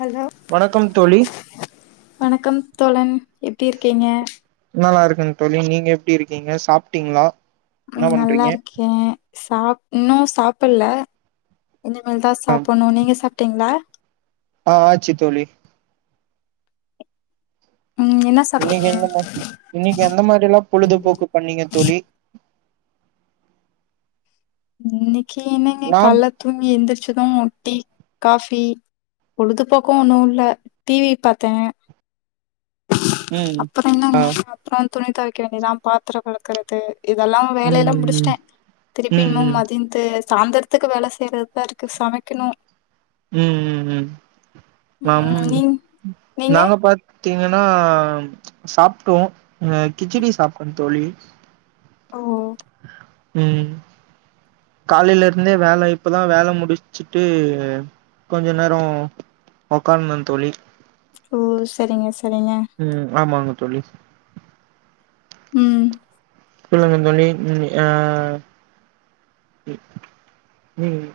Hello வணக்கம் தோழி வணக்கம் தோழன் எப்டி இருக்கீங்க நல்லா இருக்கன் தோழி நீங்க எப்டி இருக்கீங்க சாப்ட்டீங்ளா ம் நல்லா இருக்கே சாப் இன்னு சாப்பல்ல இனிமேல் தா சாப்பண்ணு நீங்க சாப்ட்டீங்ளா ஆ ஆச்சி தோழி ம் என்ன இன்னைக்கு சாப்ட்டீங்க எந்த மார் இன்னைக்கு எந்த மாரிலா பொழுதுபோக்கு பண்ணீங்க தோழி இன்னைக்கி என்னங்க நாம் கால்ல தூங்கி எந்திரிச்சது டீ காஃபி பொழுதுபோக்கு ஒண்ணு இல்ல டிவி பார்த்த ம் அப்புற என்னங்க அப்றோ துணி துவைக்க வேண்டிதா பாத்தரம் வெளகுறது இதெல்லா ம் வேலையெல்லா ம் முடிஸ்ட்ட திருப்பி ம் இன்னும் ம் மதி அது சாந்தரத்துக்கு வேல செய்றதா இருக்கு சமைக்கணு ம் ம் ம் நம் ம் நீங் நீங்க நாங்க பாத் பாத்தீங்கன்னா சாப்ட்டோ அ கிச்சடி சாப்ட்டோ தோழி ஓ ம் காலையில இருந்தே வேல இப்பதா வேல முடிச்சுட்டு கொஞ்ச நேரோ உக்கார்ந்தன் தோழி ஓ சரிங்க சரிங்க ம் ஆமாங்க தோழி உம் சொல்லுங்க தோழி ம் யா ம் ம்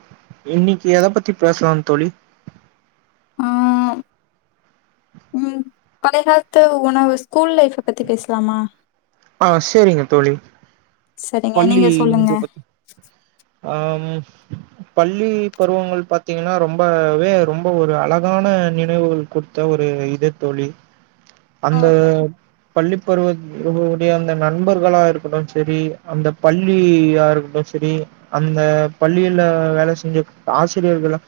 இன்னைக்கு எத பத்தி பேசலா தோழி ஆம் ம் பழைய காலத்து உணவு ஸ்கூல் லைஃப்ப பத்தி பேசலாமா ஆ சரிங்க தோழி சரிங்க. பள்ளி நீங்க சொல்லுங்க. இது பத்தி ஆம் பள்ளி பருவங்கள் பாத்தீங்னா ரொம்பவே ரொம்ப ஒரு அழகான நினைவுகள் குடு த்த ஒரு இத தோழி அந்த ம், பள்ளி பருவ [unintelligible] அந்த நண்பர்களா இருக்கட்டு சரி அந்த பள்ளியா இருக்கட்டு சரி அந்த பள்ளியில வேல செஞ்ச ஆசிரியர்கள்ளா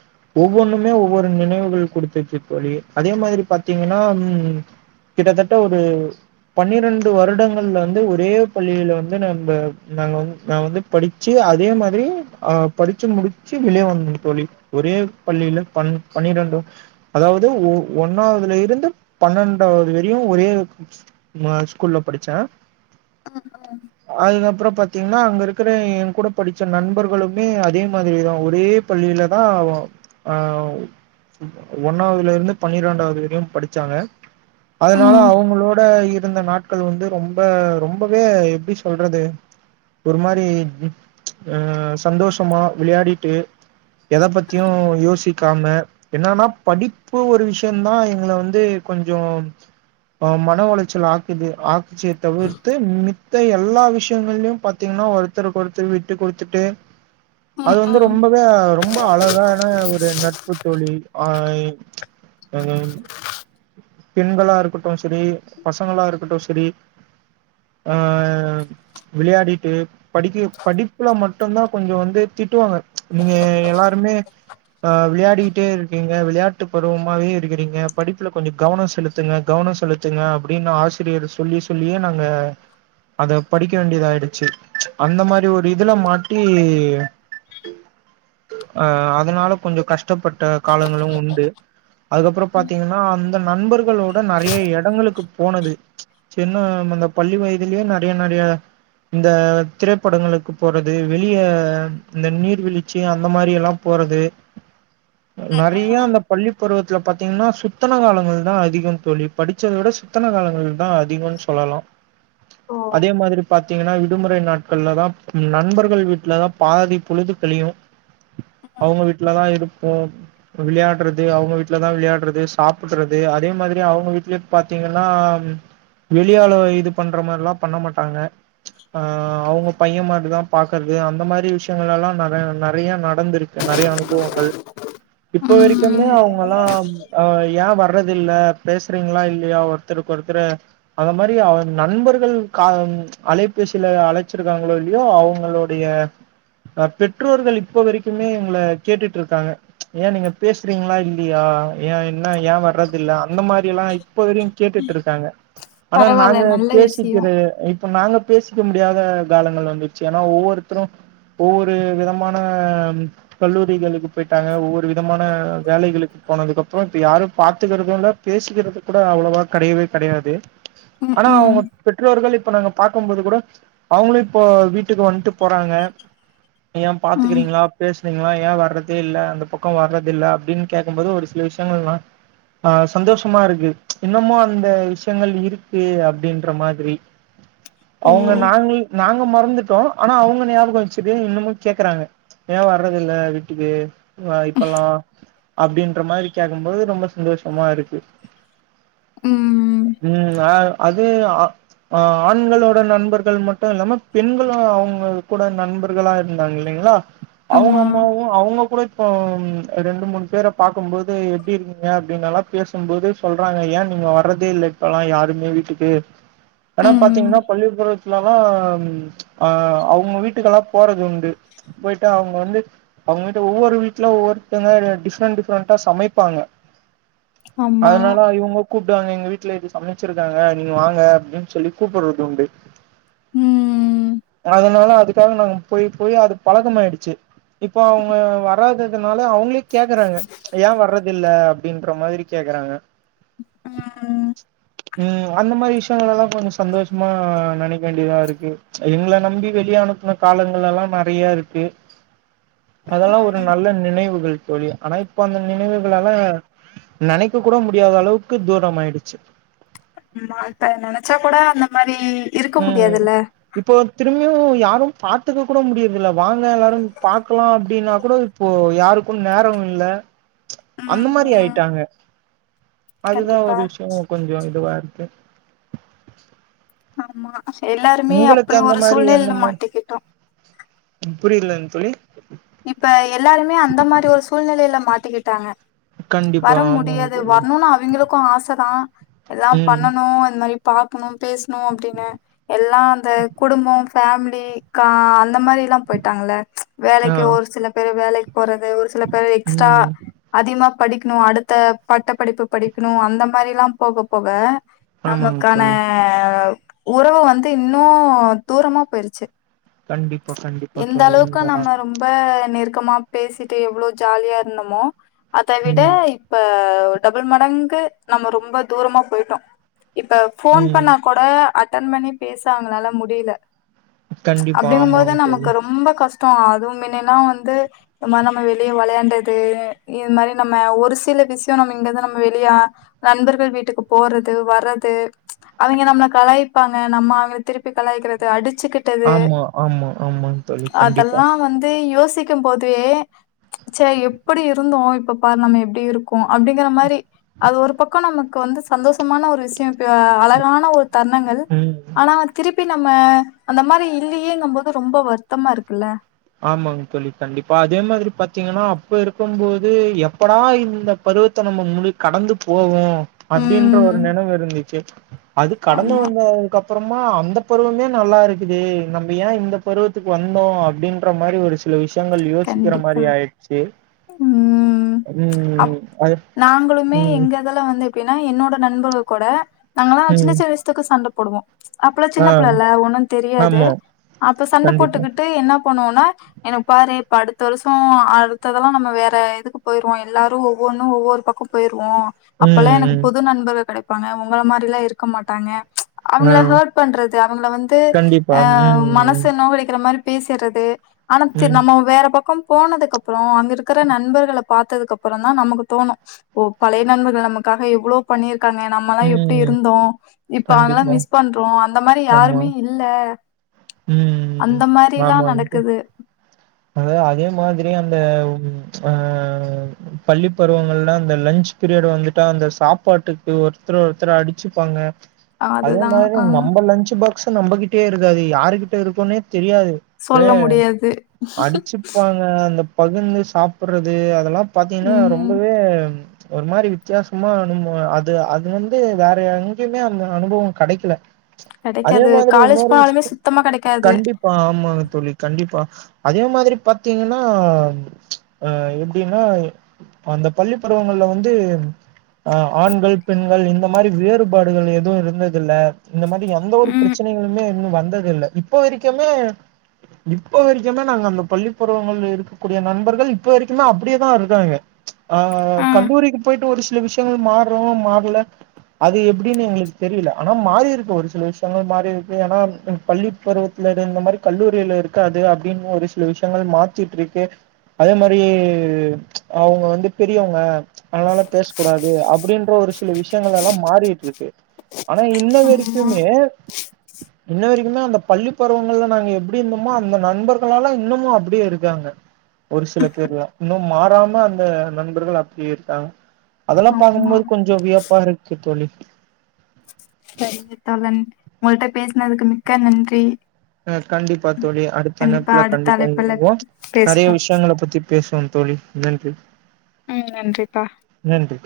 ஒவ்வொன்னுமே ஒவ்வொரு நினைவுகள் குடுத்துச்சி தோழி அதே மாதிரி பாத்தீங்னா உ உம் கிட்டத்தட்ட ஒரு பன்னிரண்டு வருடங் அந்த வந்து ஒரே பள்ளியில வந்து நம்ம நாங்க நா வந்து படிச்சி அதே மாதிரி ஆப் படிச்சி முடிச்சு வெளியே வந்த தோழி ஒரே பள்ளியில ப பன்னிரெண்டு அதாவது ஒ ஒன்னாவதுல இருந்து பன்னெண்டாவது வரையு ஒரே ஒரு ஸ்கூல்ஸ் மா ஸ்கூல்ல படிச்ச ஆ ஆ அதுக்கப்ரோ பாத்தீங்னா அங்க இருக்கிற ஏ கூட படிச்ச நண்பர்களுமே அதே மாதிரிதா ஒரே பள்ளியில தா ஆவாப் அவ் ஒன்னாவதுல இருந்து பன்னிரெண்டாவது வரையு படிச்சாங்க அதனால ம். அவங்களோட இருந்த நாட்கள் வந்து ரொம்ப ரொம்பவே எப்டி சொல்றது ஒரு மாதிரி அ அ அ சந்தோஷமா விளையாடிட்டு எத பத்தியு யோசிக்காம என்னன்னா படிப்பு ஒரு விஷயதா எங்கள வந்து கொஞ்சோம் ஆம் மன உளைச்சல் ஆக்கு ஆக்குசியே தவிர்த்து மித் த்த எல்லா விஷயங்கள்யு பாத்தீங்னா ஒருத்தருக்கு ஒருத்தர் விட்டு குடுத்துட்டு அது ம், வந்து ம், ரொம்பவே ரொம்ப அழகானான ஒரு நட்பு தோழி ஆ [unintelligible] பெண்களா இருக்கட்டுசரி பசங்களா இருக்கட்டு சரி அ அ விளையாடிட்டு படிக்க படிப்புல மட்டும்தா கொஞ்சோ வந்து திட்டுவாங்க நீங்க எல்லாருமே ஆ விளையாடிக்கிட்டே இருக்கீங்க விளையாட்டு பருவமாவே இருக்கிறீங்க படிப்புல கொஞ்சோ கவனம் செலுத் த்துங்க கவனோ செலுத்துங்க அப்டின்னு ஆசிரியர் சொல்லி சொல்லியே நாங்க அத படிக்க வேண்டியதா ஆயிடுச்சி அந்த மாதிரி ஒரு இதுல மாட்டி அ அதனால கொஞ்ச கஷ்டப்பட்ட காலங்களு உண்டு அதுக்கப்ரோ ம். பாத்தீங்னா அந்த நண்பர்களோட நறைய எடங்களுக்கு போனது சின்ன இந்தந்த பள்ளி வயதுலேயே நறைய நறைய இந்த திரைப்படங்களுக்கு போறது வெளிய இந்த நீர்வீழ்ச்சி அந்த மாதிரி எல்லாம் போறது நெறைய ம். அந்த பள்ளி பருவத்துல பாத்தீங்கன்னா சுத்தன காலங்கள் தா அதிகம் தோழி படிச்சத விட சுத்தன காலங்கள் தா அதிகன் சொல்லலா ஓ! அதே மாதிரி பா பாத்தீங்கன்னா விடுமுறை நாட்கள்லதா நண்பர்கள் வீட்டுலதா பாதி பொழுது கழியு அவங்க வீட்டுலதா இருப்போ விளையாடுறது அவங்க வீட்டுலதா விளையாடுறது சாப்புடுறது அதே மாதிரி அவங்க வீட்ல பாத்தீங்கன்னா வெளியாலுவ இது பண்ற மார்ல்லா பண்ண மாட்டாங்க ஆ அவங்க பைய மாரிதா பாக்கறது அந்த மாரி விஷயங்கள் எல்லா நெறைய நெறைய நடந்துருக்கு நெறைய அனுபவங்கள் இப்ப வரைக்குமே ம். அவங்க எல்லா ஏ வர்றது இல்ல பேசறீங்களா இல்லயா ஒருத்தருக்கு ஒருத்தரு அந்த மாரி அவ நண்பர்கள் கா அலைபேசியில அழைச்சிருக்காங்களோ இல்லயோ அவங்களுடைய அ பெற்றோர்கள் இப்ப வரைக்குமே எங்கள கேட்டுட்ருக்காங்க ஏ நீங்க பேசுறீங்களா இல்லையா ஏன் என்ன ஏன் வர்றது இல்ல அந்த மாரி எல்லா இப்போதரையு கேட்டுட்ருக்காங்க ஆனா பரவால்ல நாங்க நல்ல விஷயோ. பேசிக்கிற இப்ப நாங்க பேசிக்க முடியாத காலங்கள் வந்துருச்சு ஏன்னா ஒவ்வொருத்தரு ஒவ்வொரு விதமான கல்லூரிகளுக்கு போய்ட்டாங்க ஒவ்வொரு விதமான வேலைகளுக்கு போனதுக்குப்பறோ இப்ப யாரு பாத்துக்கறது இல்ல பேசிக்கறது கூட அவ்வளவா கெடையவே கெடையாது ம், ஆனா அவங்க ம், பெற்றோர்கள் இப்ப நாங்க பாக்கும்போது கூட அவங்களு இப்போ வீட்டுக்கு வந்ட்டு போறாங்க ஏன் ம். பாத்துக்குறீங்களா பேசுறீங்களா ஏன் வர்றதே இல்ல அந்த பக்கோ வர்றதில்ல அப்டின்னு கேகும்போது ஒரு சில விஷ் விஷ்யங்கல்லா ஆ சந்தோஷமா இருக்கு இன்னமு அந்த விஷயங்கள் இருக்கு அப்டின் ன்ற மாதிரி ஓ! அவங்க நாங்கள் நாங்க மறந்துட்டோ ஆனா அவுங்க ஞாபகோ வெச்சுட்டு இன்னமு கேக்கறாங்க ஏ வர்றதில்ல வீட்டுக்கு அ இப்பல்லா அப்டின்ற மாரி கேக்கும்போது ரொம்ப சந்தோஷமா இருக்கு ம் ம் அ அது அ ஆ ஆண்களோட நண்பர்கள் மட்டு இல்லாம பெண்களும் அவங்க கூட நண்பர்களா இருந்தாங்க இல்லைங்களா அவங்க ஆமா. அம்மாவ அவங்க கூட இப்ப ரெண்டு மூணு பேர பாக்கும் போது எப்டி இருக்கீங்க அப்டின்னெல்லா பேசும்போது சொல்றாங்க ஏ நீங்க வர்றதே இல்ல இப்பெல்லா யாருமே வீட்டுக்கு ஆனா ம். பாத்தீங்கன்னா பள்ளி பருவத்துலல்லா ஆ அவுங்க வீட்டுக்கெல்லா போறதுண்டு போய்ட்டு அவங்க வந்து அவுங்க வீட்டு ஒவ்வொரு வீட்ல ஒவ்வொருத்தங்க டிப்ரெண்ட் டிஃப்ரண்டா சமைப்பாங்க ஆமா. அதனால இவங்க கூப்டுவாங்க எங்க வீட்ல இது சமச்சிருக்காங்க நீங்க வாங்க அப்டின் சொல்லி கூப்பரதுண்டு ம் ம் அதனால அதுக்காக நாங்க போய் போய் அது பழக்கமாயிடுச்சு இப்போ அவங்க வராதது அதனால அவங்களே கேக்கறாங்க ஏ வர்றதில்ல அப்டின்ற மாதிரி கேக்கறாங்க ம் ம் ம் அந்த மாரி விஷ் யங்கலெல்லா கொஞ்சோ சந்தோஷமா நெனைக்க வேண்டியதா இருக்கு எங்கள நம்பி வெளிய அனுப்ன காலங்கள் எல்லா நெறைய இருக்கு அதெல்லா ஒரு நல்ல நினைவுகள் தோழி ஆனா இப்ப அந்த நினைவுகளலா நெனைக்க கூட முடியாத அளவுக்கு தூரம் ஆயிடுச்சு ஆமா இப்ப நெனைச்சா கூட அந்த மாரி இருக்க ம் முடியாதுல்ல. இப்போ திரும்பியு யாரும் பாத்துக்க கூட முடிய இதுல்ல வாங்க எல்லாரும் பாக்கலா அப்டின்னா கூட இப்போ யாருக்கும் நேரம் இல்ல அந்த மாரி ம் ஆயிட்டாங்க அதுதா கண்டிப்பா. ஒரு விஷயம் கொஞ்ச இதுவா இருக்கு ஆமா எல்லாருமே உங்களுக்கு அப்படி அந்த ஒரு மாரி எந்த சூழ்நிலைல மாரி மாட்டிக்கிட்டோ புரியலங் தோழி இப்ப எல்லாருமே அந்த மாரி ஒரு சூழ்நிலையில மாட்டிக்கிட்டாங்க கண்டிப்பா வர ஆமாங்க முடியாது தோழி வரணுனு அவிங்களுக்கு ஆசதா எல்லாம் ம் பண்ணணு இந்த மாரி பாக்கணு பேசணு அப்டின்னு எல்லா அந்த குடும்பம் ஃபேமிலி கா அந்த மாரில்லா போயிட்டாங்கள வே கே ஆ ஒரு சில பேரு வேலைக்கு போறது ஒரு சில பேரு எக்ஸ்டா ம் அதிகமா படிக்ணு அடுத்த பட்ட படிப்பு படிக்கணு அந்த மாரில்லா போக போக ஆமாங்க நமக்கான தோழி உறவு வந்து இன்னு தூரமா போயிருச்சு கண்டிப்பா கண்டிப்பா எந்த தோழி அளவுக்கு உண்மதா நம்ம ரொம்ப நெருக்கமா பேசிட்டு எவ்ளோ ஜாலியா இருந்தமோ அத விட ம் இப்ப டபுள் மடங்கு நம்ம ரொம்ப தூரமா போயிட்டோ இப்ப ஃபோன் ம் பண்ணா கோட அட்டன் பண்ணி பேச அங்களால முடியல கண்டிப்பா அப்படிங்கும்போது ஆமாங்க நமக் தோழி ரொம்ப கஷ்ட அதும் இல்லைனா வந்து இந்த மாரி நம்ம வெளிய வெளையாண்டது இது மாரி நம்ம ஒரு சில விஷய நம்ம இங்கருந்து நம்ம வெளியலா நண்பர்கள் வீட்டுக்கு போறது வர்றது அவிங்க நம்மள கலாய்ப்பாங்க நம்ம அவங்கள திருப்பி கலாய்க்கறது அடிச்சுக்கிட் ஆமா ஆமா ஆமா அதெல்லா வந்து யோசிக்கும் போதே சே எப்படி இருந்தோ இப்ப பாரு நம்ம எப்டி இருக்கோ அப்டிங்கிற மாரி அது ஒரு பக்க நமக்கு வந்து சந்தோஷமான ஒரு விஷய அழகான ஒரு தருணங்கள் ம் ஆனா திருப்பி நம்ம அந்த மாரி இல்லையேங்கும்போது ரொம்ப வருத்தமா இருக்குல்ல ஆமாங்க தோழி கண்டிப்பா அதே மாதிரி பாத்திங்கன்னா அப்ப இருக்கும் போது எப்படா இந்த பருவத்த நம்ம முடி கடந்து போவோ அப்படின்ற ஒரு ம். நினவு இருந்துச்சு அது கடந்து ஆமா, வந்ததுக்கப் பறமா அந்த பருவமே நல்லா இருக்குது நம்ம ஏ இந்த பருவத்துக்கு வந்தோ அப்படின்ற மாரி ஒரு சில விஷயங்கள் யோசிக்கிற கண்டிப்பா. மாரி ஆயிடுச்சு ம் அப் ம் அது நாங்களுமே ம் எங்க இதுல வந்து எப்டின்னா என்னோட நண்பர்கள் கூட நாங்கல்லா ம் சின்ன சின்ன விஷயத்துக்கு சண்ட போடுவோ அப்பல்லா ஆ சின்ன பிள்ள இல்ல ஒன்னு தெரியாது ஆமா அப்ப சண்ட கண்டிப்பா போட்டுக்கிட்டு என்ன பண்ணுவோனா எனக்கு பாரு இப்ப அடுத்த வருஷ அடுத்ததெல்லா நம்ம வேற இதுக்கு போயிருவோ எல்லாரு ஒவ்வொன்னு ஒவ்வொரு பக்க போயிருவோ அப்பல்லா ம் எனக்கு ம் புது நண்பர்கள் கெடைப்பாங்க உங்கள மாரி எல்லா இருக்க மாட்டாங்க ஆ அவங்கள ஹெர்ட் பண்றது அவங்கள வந்து கண்டிப்பா அ ம் ம் மனச நோகடிக்கிற மாரி பேசிறது ஆனா தெ ம் நம்மோ பக்கம் போனதுக்கப்பற அங்க இருக்கிற நண்பர்கள பாத்ததுக்கப்புறந்தா நமக்கு தோணு ஓ பழைய நண்பர்கள் நமக்காக எவ்ளோ பண்ணிருக்காங்க நம்மல்லா எப்டி ம் இருந்தோ இப்ப அவுங்கல்லாம் கண்டிப்பா மிஸ் பண்றோ அந்த மாரி ஆமா யாருமே இல்ல ம் அந்த மாரிலா ஆமாங்க நடக்குது அதா அதே மாதிரி அந்த உ ஆ பள்ளி பருவங்கள்லா அந்த லன்ச் பீரியட் வந்துட்டா அந்த சாப்பாட்டுக்கு ஒருத்தர் ஒருத்தர் அடிச்சுப்பாங்க அதே அதுதான் மாரி ஆ நம்ம லன்சு பாக்ஸ் நம்மகிட்டயே இருக்காது யாருகிட்ட இருக்குன்னே தெரியாது சொல்ல முடியாது அடிச்சுப்பாங்க அந்த பகுந்து சாப்புட்றது அதெல்லா பாத்தீங்கன்னா ம் ரொம்பவே ஒரு மாரி வித்தியாசமா அனுபவோ அது அது வந்து வேற எங்கேயுமே அந்த அனுபவொ கெடைக்கல அதே கெடைக்காது. மாதிரி காலேஜ் ஒன்னொரு போனாலுமே விஷயம் சுத்தமா கெடைக்காது. கண்டிப்பா ஆமாங்க தோழி கண்டிப்பா அதே மாதிரி பாத்தீங்கன்னா அ எப்டின்னா அந்த பள்ளி பருவங்கள்ல வந்து அ ஆண்கள் பெண்கள் இந்த மாரி வேறுபாடுகள் எதுவு இருந்ததுல்ல இந்த மாரி எந்த ஒரு ம் பிரச்சனைகளுமே இன்னு வந்ததுல்ல இப்ப வரைக்குமே இப்ப வரைக் [unintelligible] நாங்க அந்த பள்ளிப்ருவங்கள்ல இருக்கக்கூடிய நண்பர்கள் இப்ப வரைக்கும அப்டியேதா இருக்காங்க ஆ ஆ கல்லூரிக்கு போயிட்டு ஒரு சில விஷயங்கள் மாறும் மாற்ல அது எப்டின்னு எங்களுக்கு தெரியல ஆனா மாறி இருக்கு ஒரு சில விஷயங்கள் மாறி இருக்கு ஏன்னா பள்ளி பருவத்துல இருந்த மாரி கல்லூரியில இருக்காது அப்டின்னு ஒரு சில விஷயங்கள் மாத்திட்டு இருக்கு அதே மாரி அவுங்க வந்து பெரியவங்க அதனால பேச கூடாது அப்டின்ற ஒரு சில விஷயங்கள் எல்லா மாறிட்டு இருக்கு ஆனா இன்ன ஆமா வரைக்குமே இன்ன வரைக்குமே அந்த பள்ளி பருவங்கள்ல நாங்க எப்டி இருந்தோமோ அந்த நண்பர் மக்களாலா இன்னமு அப்படியே இருக்காங்க ஒரு சில பேர்லா இன்னும் மாறாம அந்த நண்பர்கள் அப்டியே இருக்காங்க அதெல்லா ஆமா பாக்கும்போது கொஞ்சோ வியப்பா இருக்கு தோழி சரிங்க தோழன் உங்கள்கிட்ட பேசுனதுக்கு மிக்க நன்றி அ கண்டிப்பா தோழி அடுத்த கண்டிப்பா இணைப்புல அடுத்த கண்டிப்பா அழைப்புல இனைவோ நெறைய பேசுவோம். விஷயங்கள பத்தி பேசுவோம் தோழி நன்றி ம் நன்றிப்பா நன்றி